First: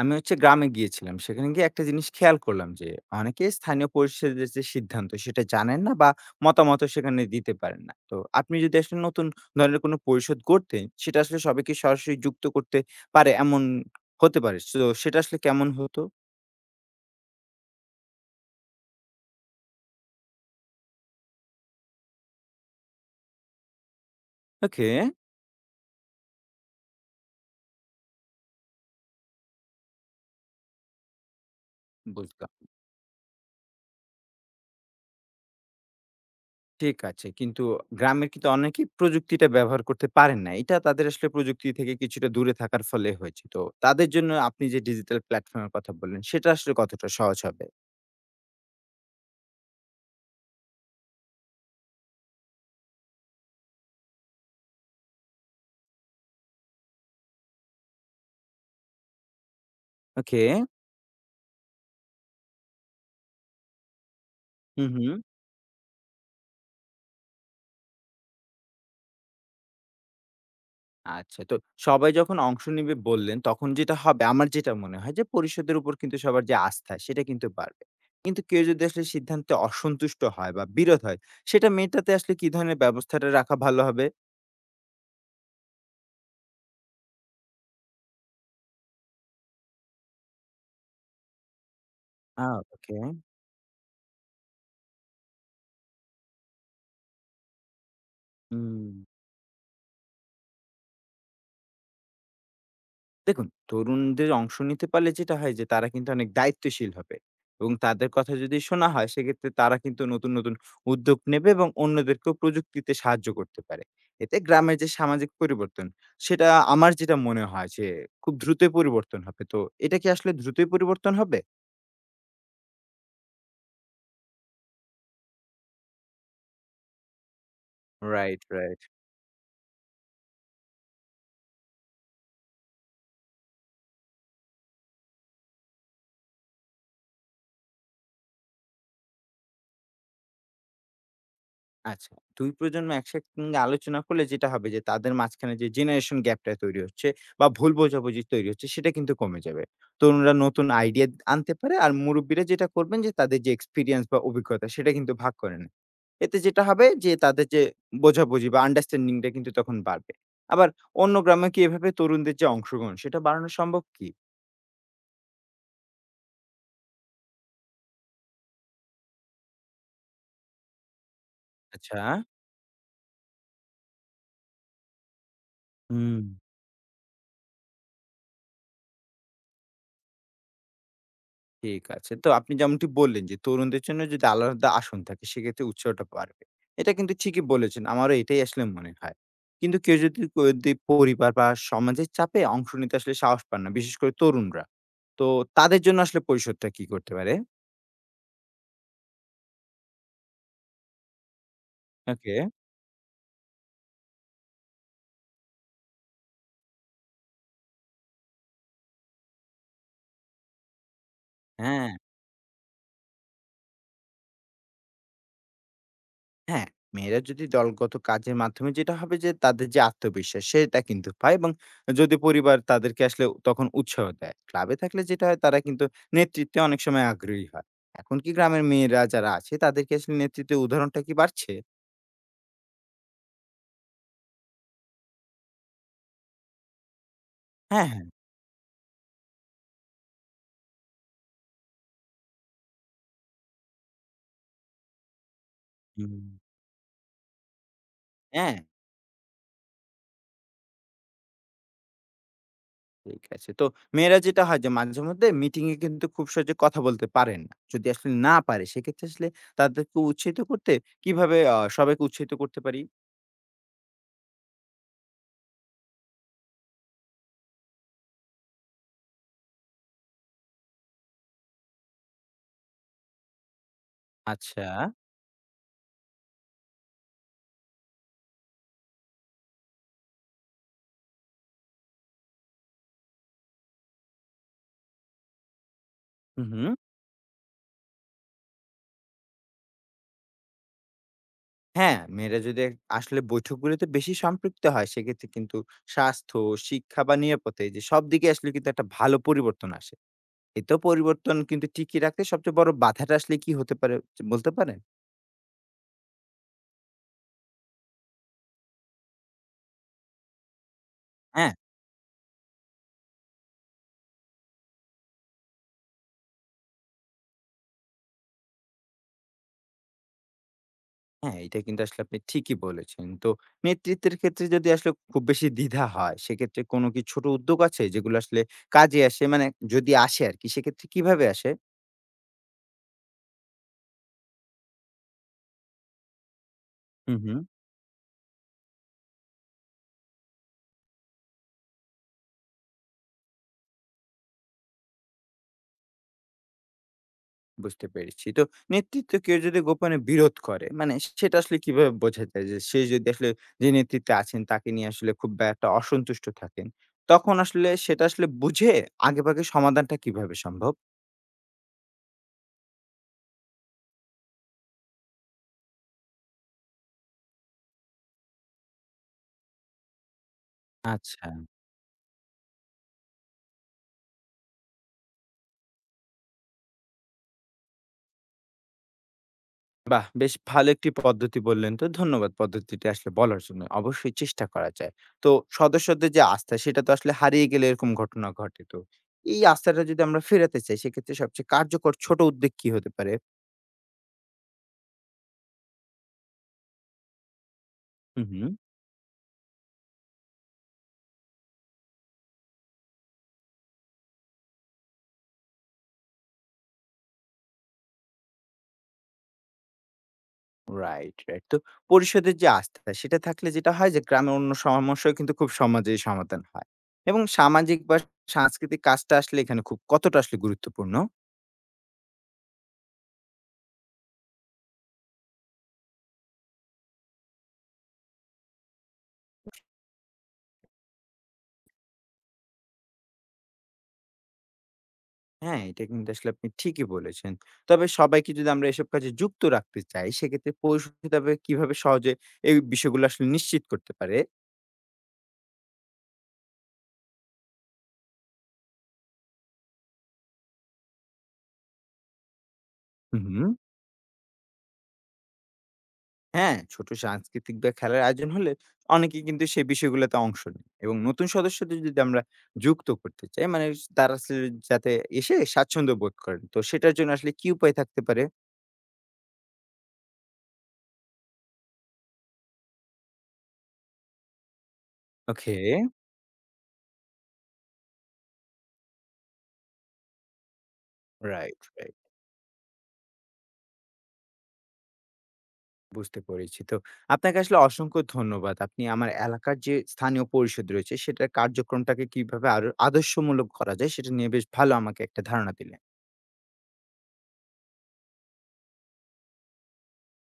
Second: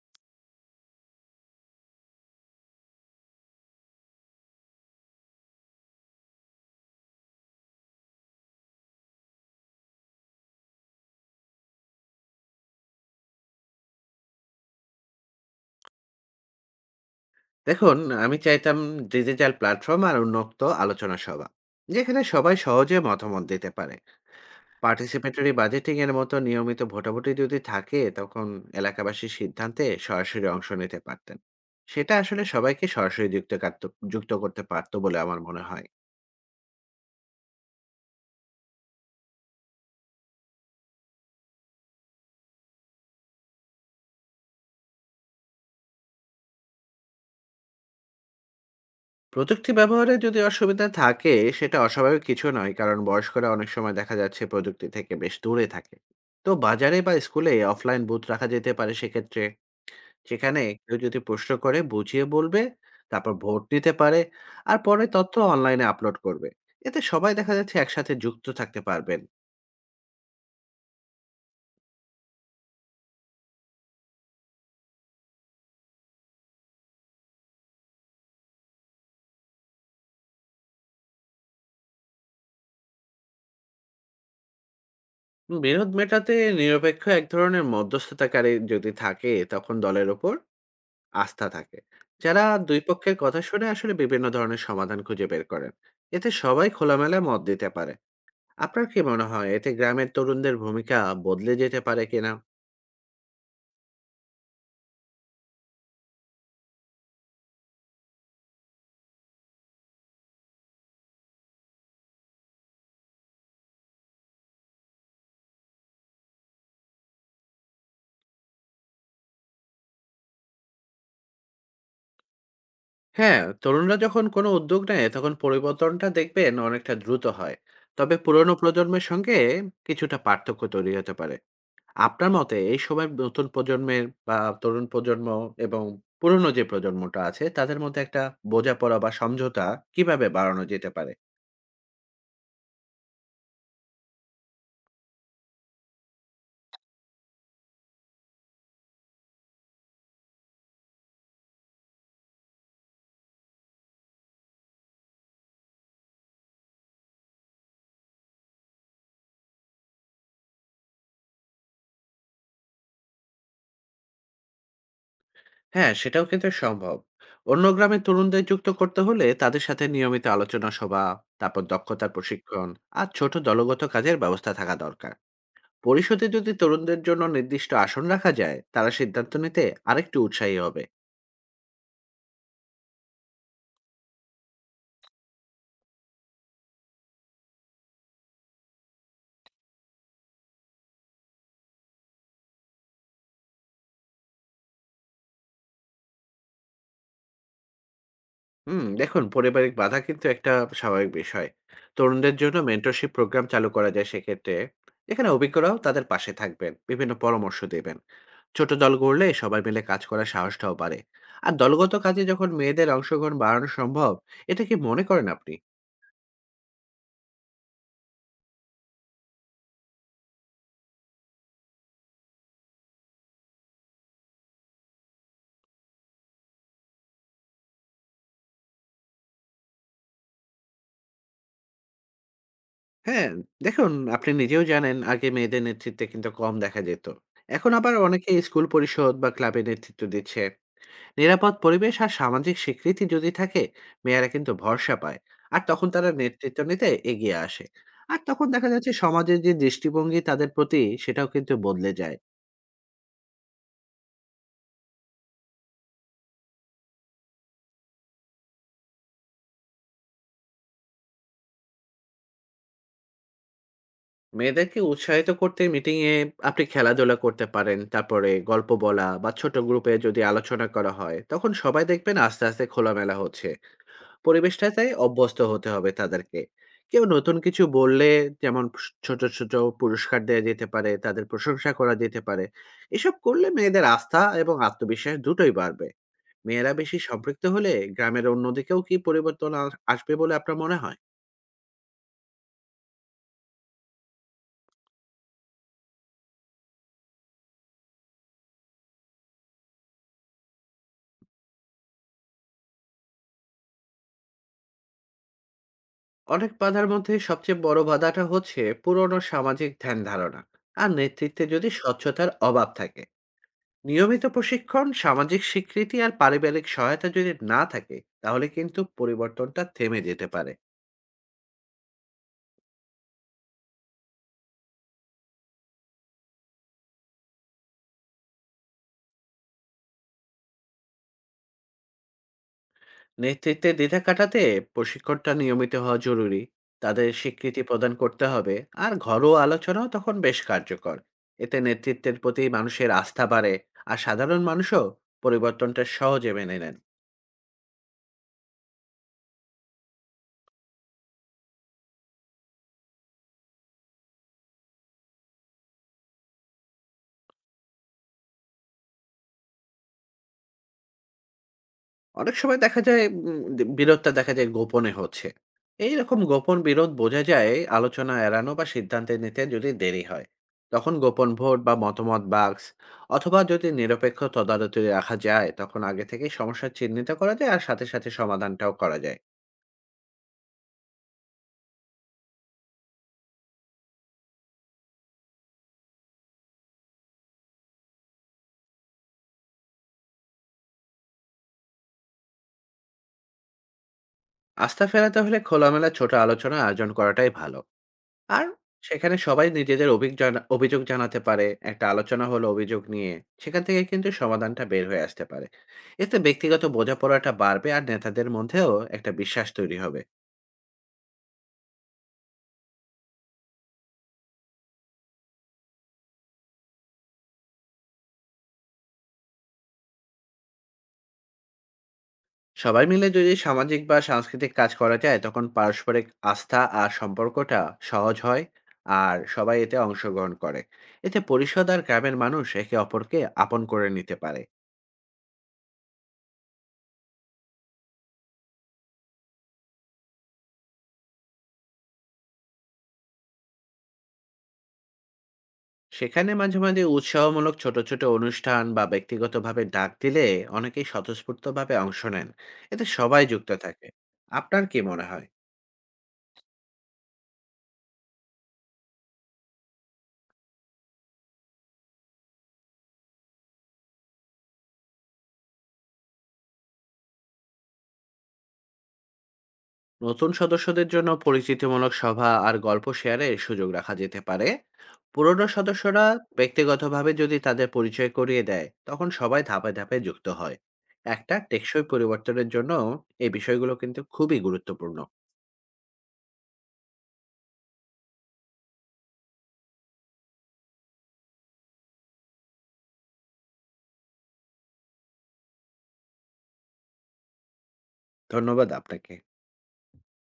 আমি গ্রামে গিয়েছিলাম। সেখানে গিয়ে একটা জিনিস খেয়াল করলাম যে, অনেকে স্থানীয় পরিষদের যে সিদ্ধান্ত সেটা জানেন না বা মতামতও সেখানে দিতে পারেন না। তো আপনি যদি আসলে নতুন ধরনের কোনো পরিষদ গড়তে, সেটা আসলে সবাইকে সরাসরি যুক্ত করতে পারে এমন হতে পারে। তো সেটা আসলে কেমন হতো? দেখুন, আমি চাইতাম ডিজিটাল প্ল্যাটফর্ম আর উন্মুক্ত আলোচনা সভা। যেখানে সবাই সহজে মতামত দিতে পারে। ওকে, পার্টিসিপেটরি বাজেটিং এর মতো নিয়মিত ভোটাভুটি যদি থাকে তখন এলাকাবাসীর সিদ্ধান্তে সরাসরি অংশ নিতে পারতেন। সেটা আসলে বুঝলাম। সবাইকে সরাসরি যুক্ত কারত যুক্ত করতে পারত বলে আমার মনে হয়। ঠিক আছে। কিন্তু গ্রামের কিন্তু অনেকেই প্রযুক্তিটা ব্যবহার করতে পারেন না। এটা তাদের আসলে প্রযুক্তি থেকে কিছুটা দূরে থাকার ফলে হয়েছে। তো তাদের জন্য আপনি যে ডিজিটাল প্ল্যাটফর্ম এর কথা বললেন, সেটা আসলে কতটা সহজ হবে? প্রযুক্তি ব্যবহারে যদি অসুবিধা থাকে সেটা অস্বাভাবিক কিছু নয়। কারণ বয়স্করা অনেক সময় দেখা যাচ্ছে প্রযুক্তি থেকে বেশ দূরে থাকে। তো বাজারে বা স্কুলে অফলাইন বুথ রাখা যেতে পারে সেক্ষেত্রে। ওকে। সেখানে কেউ যদি প্রশ্ন করে বুঝিয়ে বলবে, তারপর ভোট নিতে পারে, আর হুম, পরে হুম। তথ্য অনলাইনে আপলোড করবে। এতে সবাই দেখা যাচ্ছে একসাথে যুক্ত থাকতে পারবেন। আচ্ছা, তো সবাই যখন অংশ নিবে বললেন, তখন যেটা হবে আমার যেটা মনে হয় যে পরিষদের উপর কিন্তু সবার যে আস্থা সেটা কিন্তু বাড়বে। কিন্তু কেউ যদি আসলে সিদ্ধান্তে অসন্তুষ্ট হয় বা বিরোধ হয়, সেটা মেটাতে আসলে কি ধরনের ব্যবস্থাটা রাখা ভালো হবে? বিরোধ মেটাতে নিরপেক্ষ এক ধরনের মধ্যস্থতাকারী যদি থাকে, তখন দলের ওপর আস্থা থাকে। যারা আ দুই ওকে। পক্ষের কথা শুনে আসলে বিভিন্ন ধরনের সমাধান খুঁজে বের করেন। এতে সবাই খোলামেলা মত দিতে পারে। আপনার হুম। কি মনে হয় এতে গ্রামের তরুণদের ভূমিকা বদলে যেতে পারে কিনা? দেখুন, তরুণদের অংশ নিতে পারলে যেটা হয় যে তারা কিন্তু অনেক দায়িত্বশীল হবে এবং তাদের কথা যদি শোনা হয় সেক্ষেত্রে তারা কিন্তু নতুন, নতুন উদ্যোগ নেবে এবং অন্যদেরকেও প্রযুক্তিতে সাহায্য করতে পারে। এতে গ্রামের যে সামাজিক পরিবর্তন সেটা আমার যেটা মনে হয় যে খুব দ্রুতই পরিবর্তন হবে। তো এটা কি আসলে দ্রুতই পরিবর্তন হবে? হ্যাঁ, তরুণরা যখন কোনো উদ্যোগ নেয় তখন পরিবর্তনটা দেখবেন অনেকটা দ্রুত হয়। তবে রাইট, পুরনো রাইট। প্রজন্মের সঙ্গে কিছুটা পার্থক্য তৈরি হতে পারে। আপনার মতে এই সময় নতুন প্রজন্মের বা তরুণ প্রজন্ম এবং পুরনো যে প্রজন্মটা আছে তাদের মধ্যে একটা বোঝাপড়া বা সমঝোতা কিভাবে বাড়ানো যেতে পারে? আচ্ছা, ২ প্রজন্ম একসঙ্গে আলোচনা করলে যেটা হবে যে তাদের মাঝখানে যে জেনারেশন গ্যাপটা তৈরি হচ্ছে বা ভুল বোঝাবুঝি তৈরি হচ্ছে সেটা কিন্তু কমে যাবে। তরুণরা নতুন আইডিয়া আনতে পারে আর মুরব্বীরা যেটা করবেন যে তাদের যে এক্সপেরিয়েন্স বা অভিজ্ঞতা সেটা কিন্তু ভাগ করে নেন। এতে যেটা হবে যে তাদের যে বোঝাবুঝি বা আন্ডারস্ট্যান্ডিং টা কিন্তু তখন বাড়বে। আবার অন্য গ্রামে কি এভাবে তরুণদের যে অংশগ্রহণ সেটা বাড়ানো সম্ভব কি? হ্যাঁ, সেটাও কিন্তু সম্ভব। অন্য গ্রামের তরুণদের যুক্ত করতে হলে তাদের সাথে নিয়মিত আলোচনা সভা, তারপর আচ্ছা। দক্ষতার প্রশিক্ষণ আর ছোট দলগত কাজের ব্যবস্থা থাকা দরকার। হুম। পরিষদে যদি তরুণদের জন্য নির্দিষ্ট আসন রাখা যায় তারা সিদ্ধান্ত নিতে আরেকটু উৎসাহী হবে। ঠিক আছে। তো আপনি যেমনটি বললেন যে, তরুণদের জন্য যদি আলাদা আসন থাকে সেক্ষেত্রে উৎসাহটা বাড়বে। এটা কিন্তু ঠিকই বলেছেন। আমারও এটাই আসলে মনে হয়। কিন্তু কেউ যদি ক দি পরিবার বা সমাজের চাপে অংশ নিতে আসলে সাহস পান না, বিশেষ করে তরুণরা। তো তাদের জন্য আসলে পরিষদটা কি করতে পারে? হুম, দেখুন পারিবারিক বাধা কিন্তু একটা স্বাভাবিক বিষয়। তরুণদের ওকে, জন্য মেন্টরশিপ প্রোগ্রাম চালু করা যায় সেক্ষেত্রে এখানে অভিজ্ঞরাও তাদের পাশে থাকবেন, বিভিন্ন পরামর্শ দেবেন। ছোট দল গড়লে সবাই মিলে কাজ করার সাহসটাও বাড়ে, আর হ্যাঁ। দলগত কাজে যখন মেয়েদের অংশগ্রহণ বাড়ানো সম্ভব। এটা কি মনে করেন আপনি? হ্যাঁ, মেয়েরা যদি দলগত কাজের মাধ্যমে যেটা হবে যে তাদের যে আত্মবিশ্বাস সেটা কিন্তু পায় এবং যদি পরিবার তাদেরকে আসলে তখন উৎসাহ দেয়। ক্লাবে থাকলে যেটা হয় তারা কিন্তু নেতৃত্বে অনেক সময় আগ্রহী হয়। এখন কি গ্রামের মেয়েরা যারা আছে তাদেরকে আসলে নেতৃত্বের উদাহরণটা কি বাড়ছে? হ্যাঁ, দেখুন, আপনি নিজেও জানেন আগে মেয়েদের নেতৃত্বে কিন্তু কম দেখা যেত। এখন হ্যাঁ, আবার হ্যাঁ। অনেকে স্কুল পরিষদ বা ক্লাবে নেতৃত্ব দিচ্ছে। নিরাপদ পরিবেশ আর সামাজিক স্বীকৃতি যদি থাকে, মেয়েরা কিন্তু ভরসা পায়, আর তখন তারা হুম, নেতৃত্ব নিতে এগিয়ে আসে। আর তখন হ্যাঁ, দেখা যাচ্ছে সমাজের যে দৃষ্টিভঙ্গি তাদের প্রতি সেটাও কিন্তু বদলে যায়। ঠিক আছে। তো মেয়েরা যেটা হয় যে মাঝেমধ্যে মিটিং এ কিন্তু খুব সহজে কথা বলতে পারেন না। যদি আসলে না পারে সেক্ষেত্রে আসলে তাদেরকে উৎসাহিত করতে কিভাবে সবাইকে উৎসাহিত করতে পারি? মেয়েদেরকে উৎসাহিত করতে মিটিং এ আপনি খেলাধুলা করতে পারেন, তারপরে গল্প বলা বা ছোট গ্রুপে যদি আলোচনা করা হয় তখন সবাই দেখবেন আস্তে আস্তে খোলামেলা হচ্ছে। আচ্ছা। পরিবেশটাতে অভ্যস্ত হতে হবে তাদেরকে। কেউ নতুন কিছু বললে, যেমন ছোট, ছোট পুরস্কার দেয়া যেতে পারে, তাদের প্রশংসা করা যেতে পারে। এসব করলে মেয়েদের আস্থা এবং আত্মবিশ্বাস দুটোই বাড়বে। হু, হু। মেয়েরা বেশি সম্পৃক্ত হলে গ্রামের অন্যদিকেও কি পরিবর্তন আসবে বলে আপনার মনে হয়? হ্যাঁ, মেয়েরা যদি এক আসলে বৈঠকগুলোতে বেশি সম্পৃক্ত হয়, সেক্ষেত্রে কিন্তু স্বাস্থ্য, শিক্ষা বা নিরাপত্তা এই যে সব দিকে আসলে কিন্তু একটা ভালো পরিবর্তন আসে। এতেও পরিবর্তন কিন্তু টিকিয়ে রাখতে সবচেয়ে বড় বাধাটা আসলে কি হতে পারে বলতে পারেন? অনেক বাধার মধ্যে সবচেয়ে বড় বাধাটা হচ্ছে পুরনো সামাজিক ধ্যান ধারণা আর নেতৃত্বে হ্যাঁ, যদি স্বচ্ছতার অভাব থাকে। নিয়মিত প্রশিক্ষণ, সামাজিক স্বীকৃতি আর পারিবারিক সহায়তা যদি না থাকে তাহলে কিন্তু পরিবর্তনটা থেমে যেতে পারে। হ্যাঁ, এটা কিন্তু আসলে আপনি ঠিকই বলেছেন। তো নেতৃত্বের ক্ষেত্রে যদি আসলে খুব বেশি দ্বিধা হয়, সেক্ষেত্রে কোনো কি ছোট উদ্যোগ আছে যেগুলো আসলে কাজে আসে? মানে যদি আসে আরকি, সেক্ষেত্রে কিভাবে আসে? নেতৃত্বে দ্বিধা কাটাতে প্রশিক্ষণটা নিয়মিত হওয়া জরুরি, তাদের হু, হু। স্বীকৃতি প্রদান করতে হবে, আর ঘরোয়া আলোচনাও তখন বেশ কার্যকর। এতে নেতৃত্বের প্রতি মানুষের আস্থা বাড়ে, আর সাধারণ মানুষও পরিবর্তনটা সহজে মেনে নেন। বুঝতে পেরেছি। তো নেতৃত্ব কেউ যদি গোপনে বিরোধ করে মানে সেটা আসলে কিভাবে বোঝা যায় যে সে যদি আসলে যে নেতৃত্বে আছেন তাকে নিয়ে আসলে খুব বা একটা অসন্তুষ্ট থাকেন, তখন আসলে সেটা আসলে বুঝে আগেভাগে সমাধানটা কিভাবে সম্ভব? অনেক সময় দেখা যায় উম দে বিরোধটা দেখা যায় গোপনে হচ্ছে। এইরকম গোপন বিরোধ বোঝা যায় আলোচনা এড়ানো বা সিদ্ধান্তে নিতে যদি দেরি হয়। তখন আচ্ছা। গোপন ভোট বা মতামত বাক্স অথবা যদি নিরপেক্ষ তদারকি রাখা যায় তখন আগে থেকেই সমস্যা চিহ্নিত করা যায়, আর সাথে, সাথে সমাধানটাও করা যায়। বাহ! বেশ ভালো একটি পদ্ধতি বললেন তো। ধন্যবাদ পদ্ধতিটি আসলে বলার জন্য। অবশ্যই চেষ্টা করা যায়। তো সদস্যদের যে আস্থা সেটা তো আসলে হারিয়ে গেলে এরকম ঘটনা ঘটে তো। এই আস্থাটা যদি আমরা ফেরাতে চাই সেক্ষেত্রে সবচেয়ে কার্যকর ছোট উদ্যোগ কি হতে পারে? আস্থা ফেরাতে হলে খোলামেলা ছোট আলোচনা আয়োজন করাটাই ভালো। হু, হু। আর সেখানে সবাই নিজেদের অভিগ জানা অভিযোগ জানাতে পারে। একটা আলোচনা হলো অভিযোগ নিয়ে। সেখান থেকে কিন্তু সমাধানটা বের হয়ে আসতে পারে। এতে ব্যক্তিগত বোঝাপড়াটা বাড়বে, আর নেতাদের মধ্যেও একটা বিশ্বাস তৈরি হবে। Right, right. তো পরিষদের যে আস্থা সেটা থাকলে যেটা হয় যে গ্রামের অন্য সমস্যাও কিন্তু খুব সমাজেই সমাধান হয়। এবং সামাজিক বা সাংস্কৃতিক কাজটা আসলে এখানে খুব কতটা আসলে গুরুত্বপূর্ণ? সবাই মিলে যদি সামাজিক বা সাংস্কৃতিক কাজ করা যায় তখন পারস্পরিক আস্থা আর সম্পর্কটা সহজ হয়, আর সবাই এতে অংশগ্রহণ করে। এতে পরিষদ আর গ্রামের মানুষ একে অপরকে আপন করে নিতে পারে। হ্যাঁ, এটা কিন্তু আসলে আপনি ঠিকই বলেছেন। তবে সবাইকে যদি আমরা এসব কাজে যুক্ত রাখতে চাই সেক্ষেত্রে পরিষদ কিভাবে সহজে এই বিষয়গুলো আসলে নিশ্চিত করতে পারে? সেখানে মাঝে, মাঝে উৎসাহমূলক ছোট, ছোট অনুষ্ঠান বা ব্যক্তিগতভাবে ডাক দিলে অনেকেই স্বতঃস্ফূর্তভাবে অংশ নেন। এতে হু, সবাই হু। যুক্ত থাকে। আপনার কি মনে হয়? হ্যাঁ, ছোট সাংস্কৃতিক বা খেলার আয়োজন হলে অনেকে কিন্তু সেই বিষয়গুলোতে অংশ নেয় এবং নতুন সদস্যদের যদি আমরা যুক্ত করতে চাই মানে তারা আসলে যাতে এসে স্বাচ্ছন্দ্য বোধ করেন। তো সেটার জন্য আসলে কি উপায় থাকতে পারে? নতুন সদস্যদের জন্য পরিচিতিমূলক সভা আর গল্প শেয়ারের সুযোগ রাখা যেতে পারে। পুরনো ওকে, সদস্যরা ব্যক্তিগতভাবে যদি তাদের পরিচয় করিয়ে দেয়, তখন সবাই ধাপে, ধাপে যুক্ত হয়। একটা রাইট, টেকসই রাইট। পরিবর্তনের জন্য এই বিষয়গুলো কিন্তু খুবই গুরুত্বপূর্ণ। বুঝতে পেরেছি। তো আপনাকে আসলে অসংখ্য ধন্যবাদ। আপনি আমার এলাকার যে স্থানীয় পরিষদ রয়েছে সেটার কার্যক্রমটাকে কিভাবে আরো আদর্শমূলক করা যায় সেটা নিয়ে বেশ ভালো আমাকে একটা ধারণা দিলেন। ধন্যবাদ আপনাকে।